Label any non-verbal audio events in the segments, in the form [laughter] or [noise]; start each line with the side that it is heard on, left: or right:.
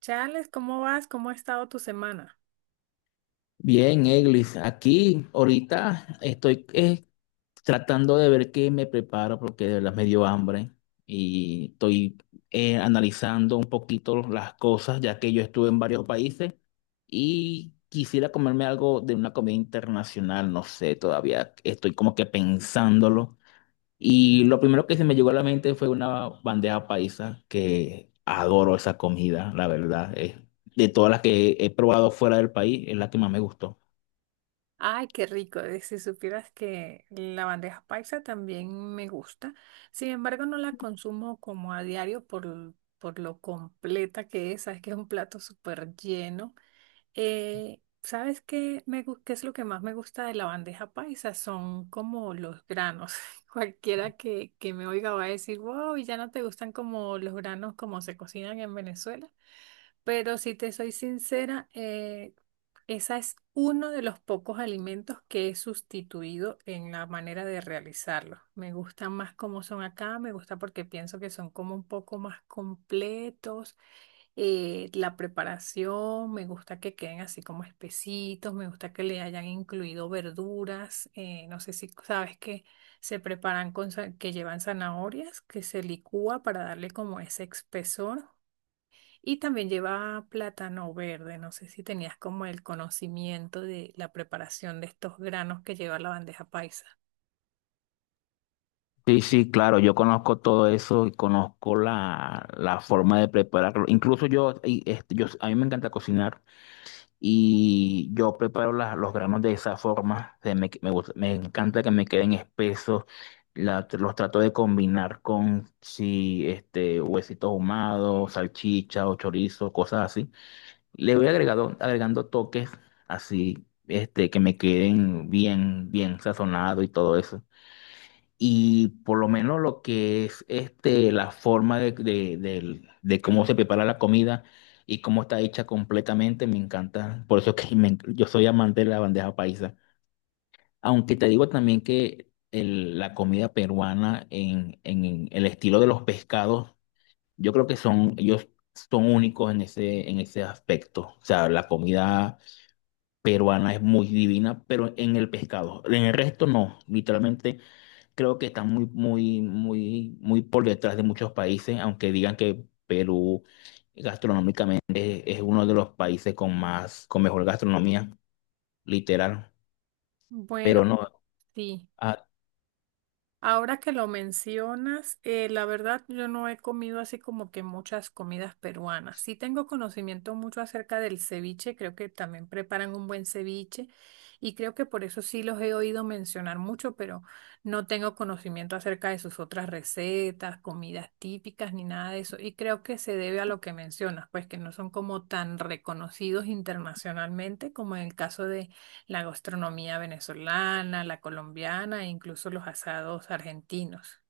right: Charles, ¿cómo vas? ¿Cómo ha estado tu semana?
left: Bien, Eglis, aquí ahorita estoy tratando de ver qué me preparo porque de verdad me dio hambre y estoy analizando un poquito las cosas ya que yo estuve en varios países y quisiera comerme algo de una comida internacional, no sé, todavía estoy como que pensándolo y lo primero que se me llegó a la mente fue una bandeja paisa que adoro esa comida, la verdad, es de todas las que he probado fuera del país es la que más me gustó.
right: Ay, qué rico. Si supieras que la bandeja paisa también me gusta. Sin embargo, no la consumo como a diario por lo completa que es. Sabes que es un plato súper lleno. ¿Sabes qué, qué es lo que más me gusta de la bandeja paisa? Son como los granos. [laughs] Cualquiera que me oiga va a decir, wow, ¿y ya no te gustan como los granos como se cocinan en Venezuela? Pero si te soy sincera, esa es uno de los pocos alimentos que he sustituido en la manera de realizarlos. Me gustan más como son acá, me gusta porque pienso que son como un poco más completos. La preparación, me gusta que queden así como espesitos, me gusta que le hayan incluido verduras. No sé si sabes que se preparan que llevan zanahorias, que se licúa para darle como ese espesor. Y también lleva plátano verde. No sé si tenías como el conocimiento de la preparación de estos granos que lleva la bandeja paisa.
left: Sí, sí, claro, yo conozco todo eso y conozco la forma de prepararlo. Incluso yo, y, este, yo, a mí me encanta cocinar y yo preparo los granos de esa forma. Se me, me gusta- me encanta que me queden espesos. Los trato de combinar con si este huesitos ahumados, salchicha o chorizo, cosas así. Le voy agregado, agregando toques así, este, que me queden bien, bien sazonados y todo eso. Y por lo menos lo que es este, la forma de cómo se prepara la comida y cómo está hecha completamente, me encanta. Por eso que [laughs] yo soy amante de la bandeja paisa. Aunque te digo también que la comida peruana en el estilo de los pescados, yo creo que son, ellos son únicos en ese aspecto. O sea, la comida peruana es muy divina, pero en el pescado. En el resto no, literalmente creo que están muy, muy, muy, muy por detrás de muchos países, aunque digan que Perú gastronómicamente es uno de los países con más, con mejor gastronomía, literal.
right: Bueno,
left: Pero no,
right: sí.
left: ah,
right: Ahora que lo mencionas, la verdad yo no he comido así como que muchas comidas peruanas. Sí tengo conocimiento mucho acerca del ceviche, creo que también preparan un buen ceviche y creo que por eso sí los he oído mencionar mucho, pero no tengo conocimiento acerca de sus otras recetas, comidas típicas ni nada de eso. Y creo que se debe a lo que mencionas, pues que no son como tan reconocidos internacionalmente como en el caso de la gastronomía venezolana, la colombiana e incluso los asados argentinos.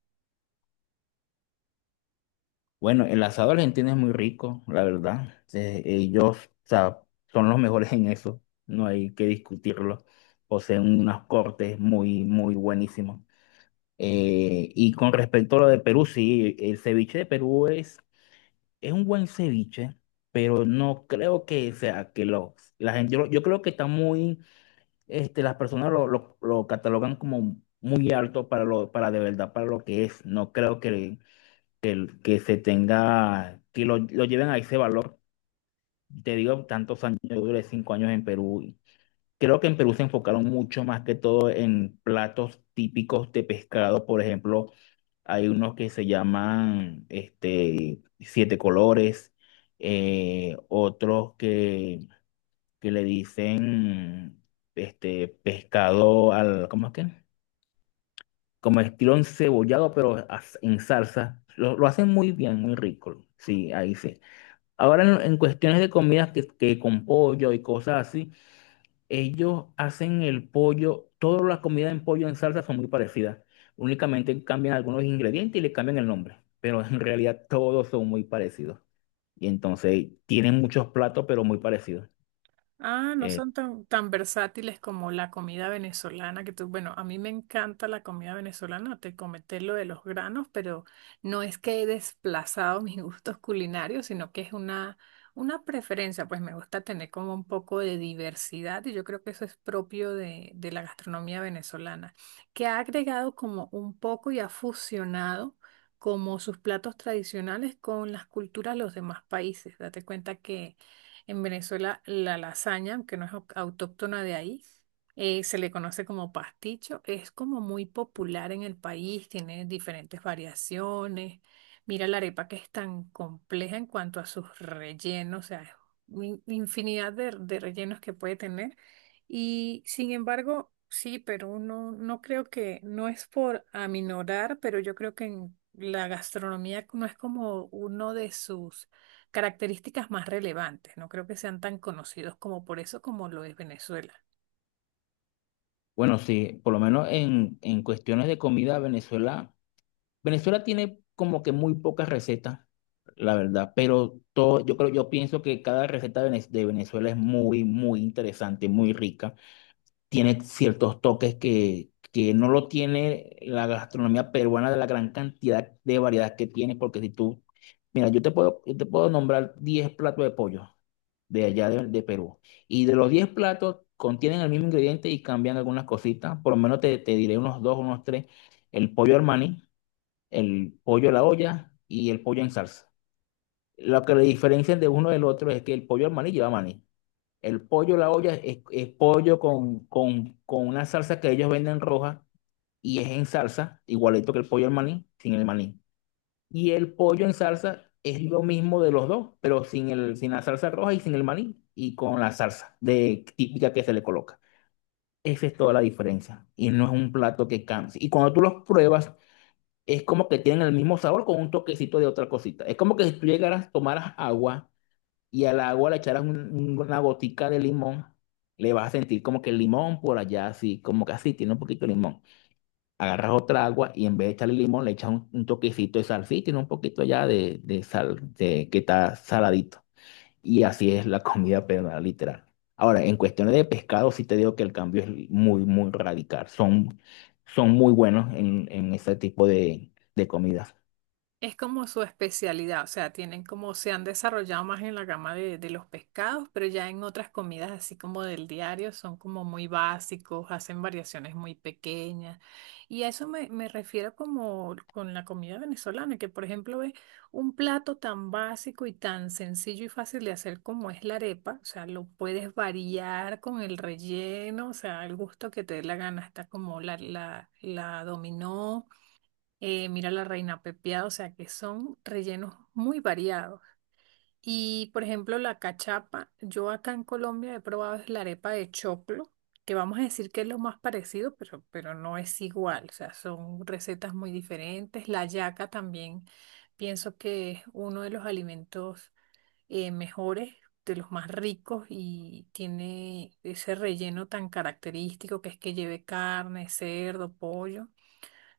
left: bueno, el asado argentino es muy rico, la verdad. Ellos, o sea, son los mejores en eso, no hay que discutirlo. Poseen unos cortes muy, muy buenísimos. Y con respecto a lo de Perú, sí, el ceviche de Perú es es un buen ceviche, pero no creo que sea que lo, la gente, yo creo que está muy, este, las personas lo catalogan como muy alto para lo, para de verdad, para lo que es. No creo que se tenga, lo lleven a ese valor. Te digo, tantos años, yo duré 5 años en Perú. Y creo que en Perú se enfocaron mucho más que todo en platos típicos de pescado, por ejemplo hay unos que se llaman este, siete colores, otros que le dicen este, pescado al, ¿cómo es que? Como estilo encebollado, pero en salsa. Lo hacen muy bien, muy rico. Sí, ahí sí. Ahora en cuestiones de comidas que con pollo y cosas así. Ellos hacen el pollo, todas las comidas en pollo en salsa son muy parecidas. Únicamente cambian algunos ingredientes y le cambian el nombre, pero en realidad todos son muy parecidos. Y entonces tienen muchos platos, pero muy parecidos.
right: Ah, no
left: Eh,
right: son tan versátiles como la comida venezolana que tú, bueno, a mí me encanta la comida venezolana, te comenté lo de los granos, pero no es que he desplazado [laughs] mis gustos culinarios, sino que es una preferencia, pues me gusta tener como un poco de diversidad y yo creo que eso es propio de la gastronomía venezolana, que ha agregado como un poco y ha fusionado como sus platos tradicionales con las culturas de los demás países. Date cuenta que en Venezuela, la lasaña, que no es autóctona de ahí, se le conoce como pasticho. Es como muy popular en el país, tiene diferentes variaciones. Mira la arepa que es tan compleja en cuanto a sus rellenos, o sea, es infinidad de rellenos que puede tener. Y sin embargo, sí, pero no, no creo que, no es por aminorar, pero yo creo que en la gastronomía no es como uno de sus características más relevantes. No creo que sean tan conocidos como por eso como lo es Venezuela.
left: bueno, sí, por lo menos en cuestiones de comida, Venezuela tiene como que muy pocas recetas, la verdad, pero todo, yo creo, yo pienso que cada receta de de Venezuela es muy, muy interesante, muy rica. Tiene ciertos toques que no lo tiene la gastronomía peruana de la gran cantidad de variedad que tiene, porque si tú, mira, yo te puedo nombrar 10 platos de pollo de allá de Perú, y de los 10 platos contienen el mismo ingrediente y cambian algunas cositas, por lo menos te diré unos dos, unos tres, el pollo Armani, el pollo a la olla y el pollo en salsa. Lo que le diferencian de uno del otro es que el pollo Armani lleva maní. El pollo a la olla es pollo con una salsa que ellos venden roja y es en salsa, igualito que el pollo al maní, sin el maní. Y el pollo en salsa es lo mismo de los dos, pero sin el, sin la salsa roja y sin el maní y con la salsa de, típica que se le coloca. Esa es toda la diferencia. Y no es un plato que canse. Y cuando tú los pruebas, es como que tienen el mismo sabor con un toquecito de otra cosita. Es como que si tú llegaras, tomaras agua y al agua le echaras una gotica de limón, le vas a sentir como que el limón por allá, así, como que así, tiene un poquito de limón. Agarras otra agua y en vez de echarle limón, le echas un toquecito de sal, sí, tiene un poquito allá de sal, de, que está saladito. Y así es la [laughs] comida peruana, literal. Ahora, en cuestiones de pescado, sí te digo que el cambio es muy, muy radical. Son, son muy buenos en ese tipo de comidas.
right: Es como su especialidad, o sea, tienen como se han desarrollado más en la gama de los pescados, pero ya en otras comidas así como del diario son como muy básicos, hacen variaciones muy pequeñas. Y a eso me refiero como con la comida venezolana, que por ejemplo es un plato tan básico y tan sencillo y fácil de hacer como es la arepa, o sea, lo puedes variar con el relleno, o sea, el gusto que te dé la gana, está como la dominó mira la reina pepiada, o sea que son rellenos muy variados. Y por ejemplo, la cachapa, yo acá en Colombia he probado es la arepa de choclo, que vamos a decir que es lo más parecido, pero no es igual, o sea, son recetas muy diferentes. La yaca también pienso que es uno de los alimentos mejores, de los más ricos y tiene ese relleno tan característico que es que lleve carne, cerdo, pollo.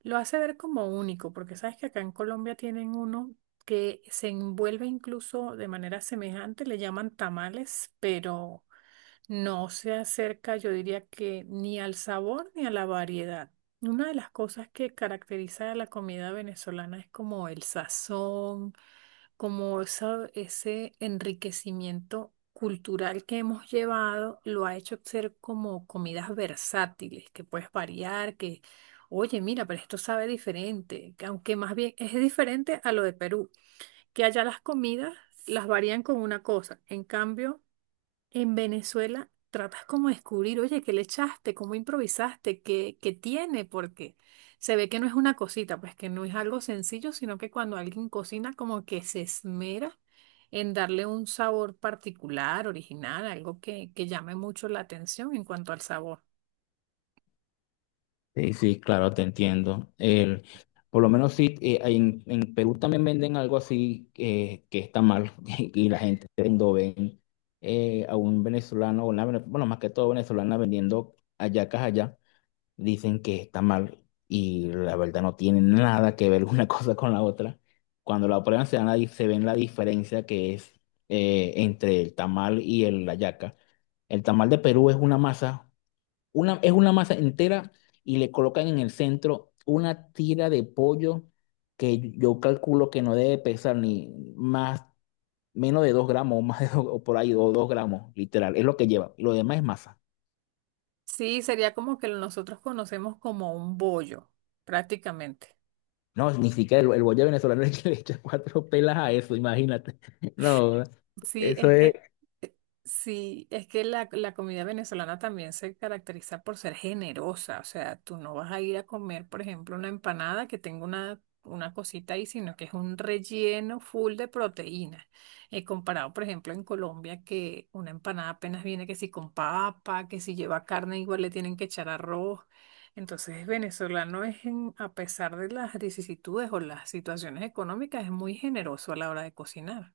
right: Lo hace ver como único, porque sabes que acá en Colombia tienen uno que se envuelve incluso de manera semejante, le llaman tamales, pero no se acerca, yo diría que ni al sabor ni a la variedad. Una de las cosas que caracteriza a la comida venezolana es como el sazón, como ese enriquecimiento cultural que hemos llevado lo ha hecho ser como comidas versátiles, que puedes variar, que, oye, mira, pero esto sabe diferente, que aunque más bien es diferente a lo de Perú, que allá las comidas las varían con una cosa, en cambio... En Venezuela tratas como de descubrir, oye, ¿qué le echaste? ¿Cómo improvisaste? ¿Qué tiene? Porque se ve que no es una cosita, pues que no es algo sencillo, sino que cuando alguien cocina como que se esmera en darle un sabor particular, original, algo que llame mucho la atención en cuanto al sabor.
left: Sí, sí, claro, te entiendo. El, por lo menos sí, en Perú también venden algo así que está mal [laughs] y la gente cuando ven a un venezolano, o una bueno, más que todo venezolana vendiendo hallacas allá, dicen que está mal y la verdad no tiene nada que ver una [laughs] cosa con la otra. Cuando la prueban se ven la diferencia que es entre el tamal y el hallaca. El tamal de Perú es una masa. Una, es una masa entera y le colocan en el centro una tira de pollo que yo calculo que no debe pesar ni más, menos de 2 gramos o más de o por ahí, o 2 gramos, literal. Es lo que lleva. Y lo demás es masa.
right: Sí, sería como que nosotros conocemos como un bollo, prácticamente.
left: No, ni siquiera el bollero venezolano [laughs] es el que le echa cuatro pelas a eso, imagínate. [laughs] No,
right: Sí,
left: eso
right: es
left: es.
right: que, eh, sí, es que la comida venezolana también se caracteriza por ser generosa. O sea, tú no vas a ir a comer, por ejemplo, una empanada que tenga una cosita ahí, sino que es un relleno full de proteína. Comparado, por ejemplo, en Colombia, que una empanada apenas viene que si con papa, que si lleva carne, igual le tienen que echar arroz. Entonces, el venezolano a pesar de las vicisitudes o las situaciones económicas, es muy generoso a la hora de cocinar.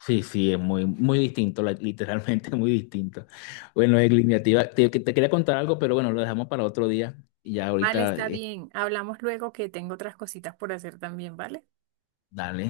left: Sí, sí, es muy, muy distinto, literalmente [laughs] muy distinto. Bueno, es iniciativa. Te quería contar algo, pero bueno, lo dejamos para otro día. Y ya
right: Vale,
left: ahorita,
right: está bien. Hablamos luego que tengo otras cositas por hacer también, ¿vale?
left: dale.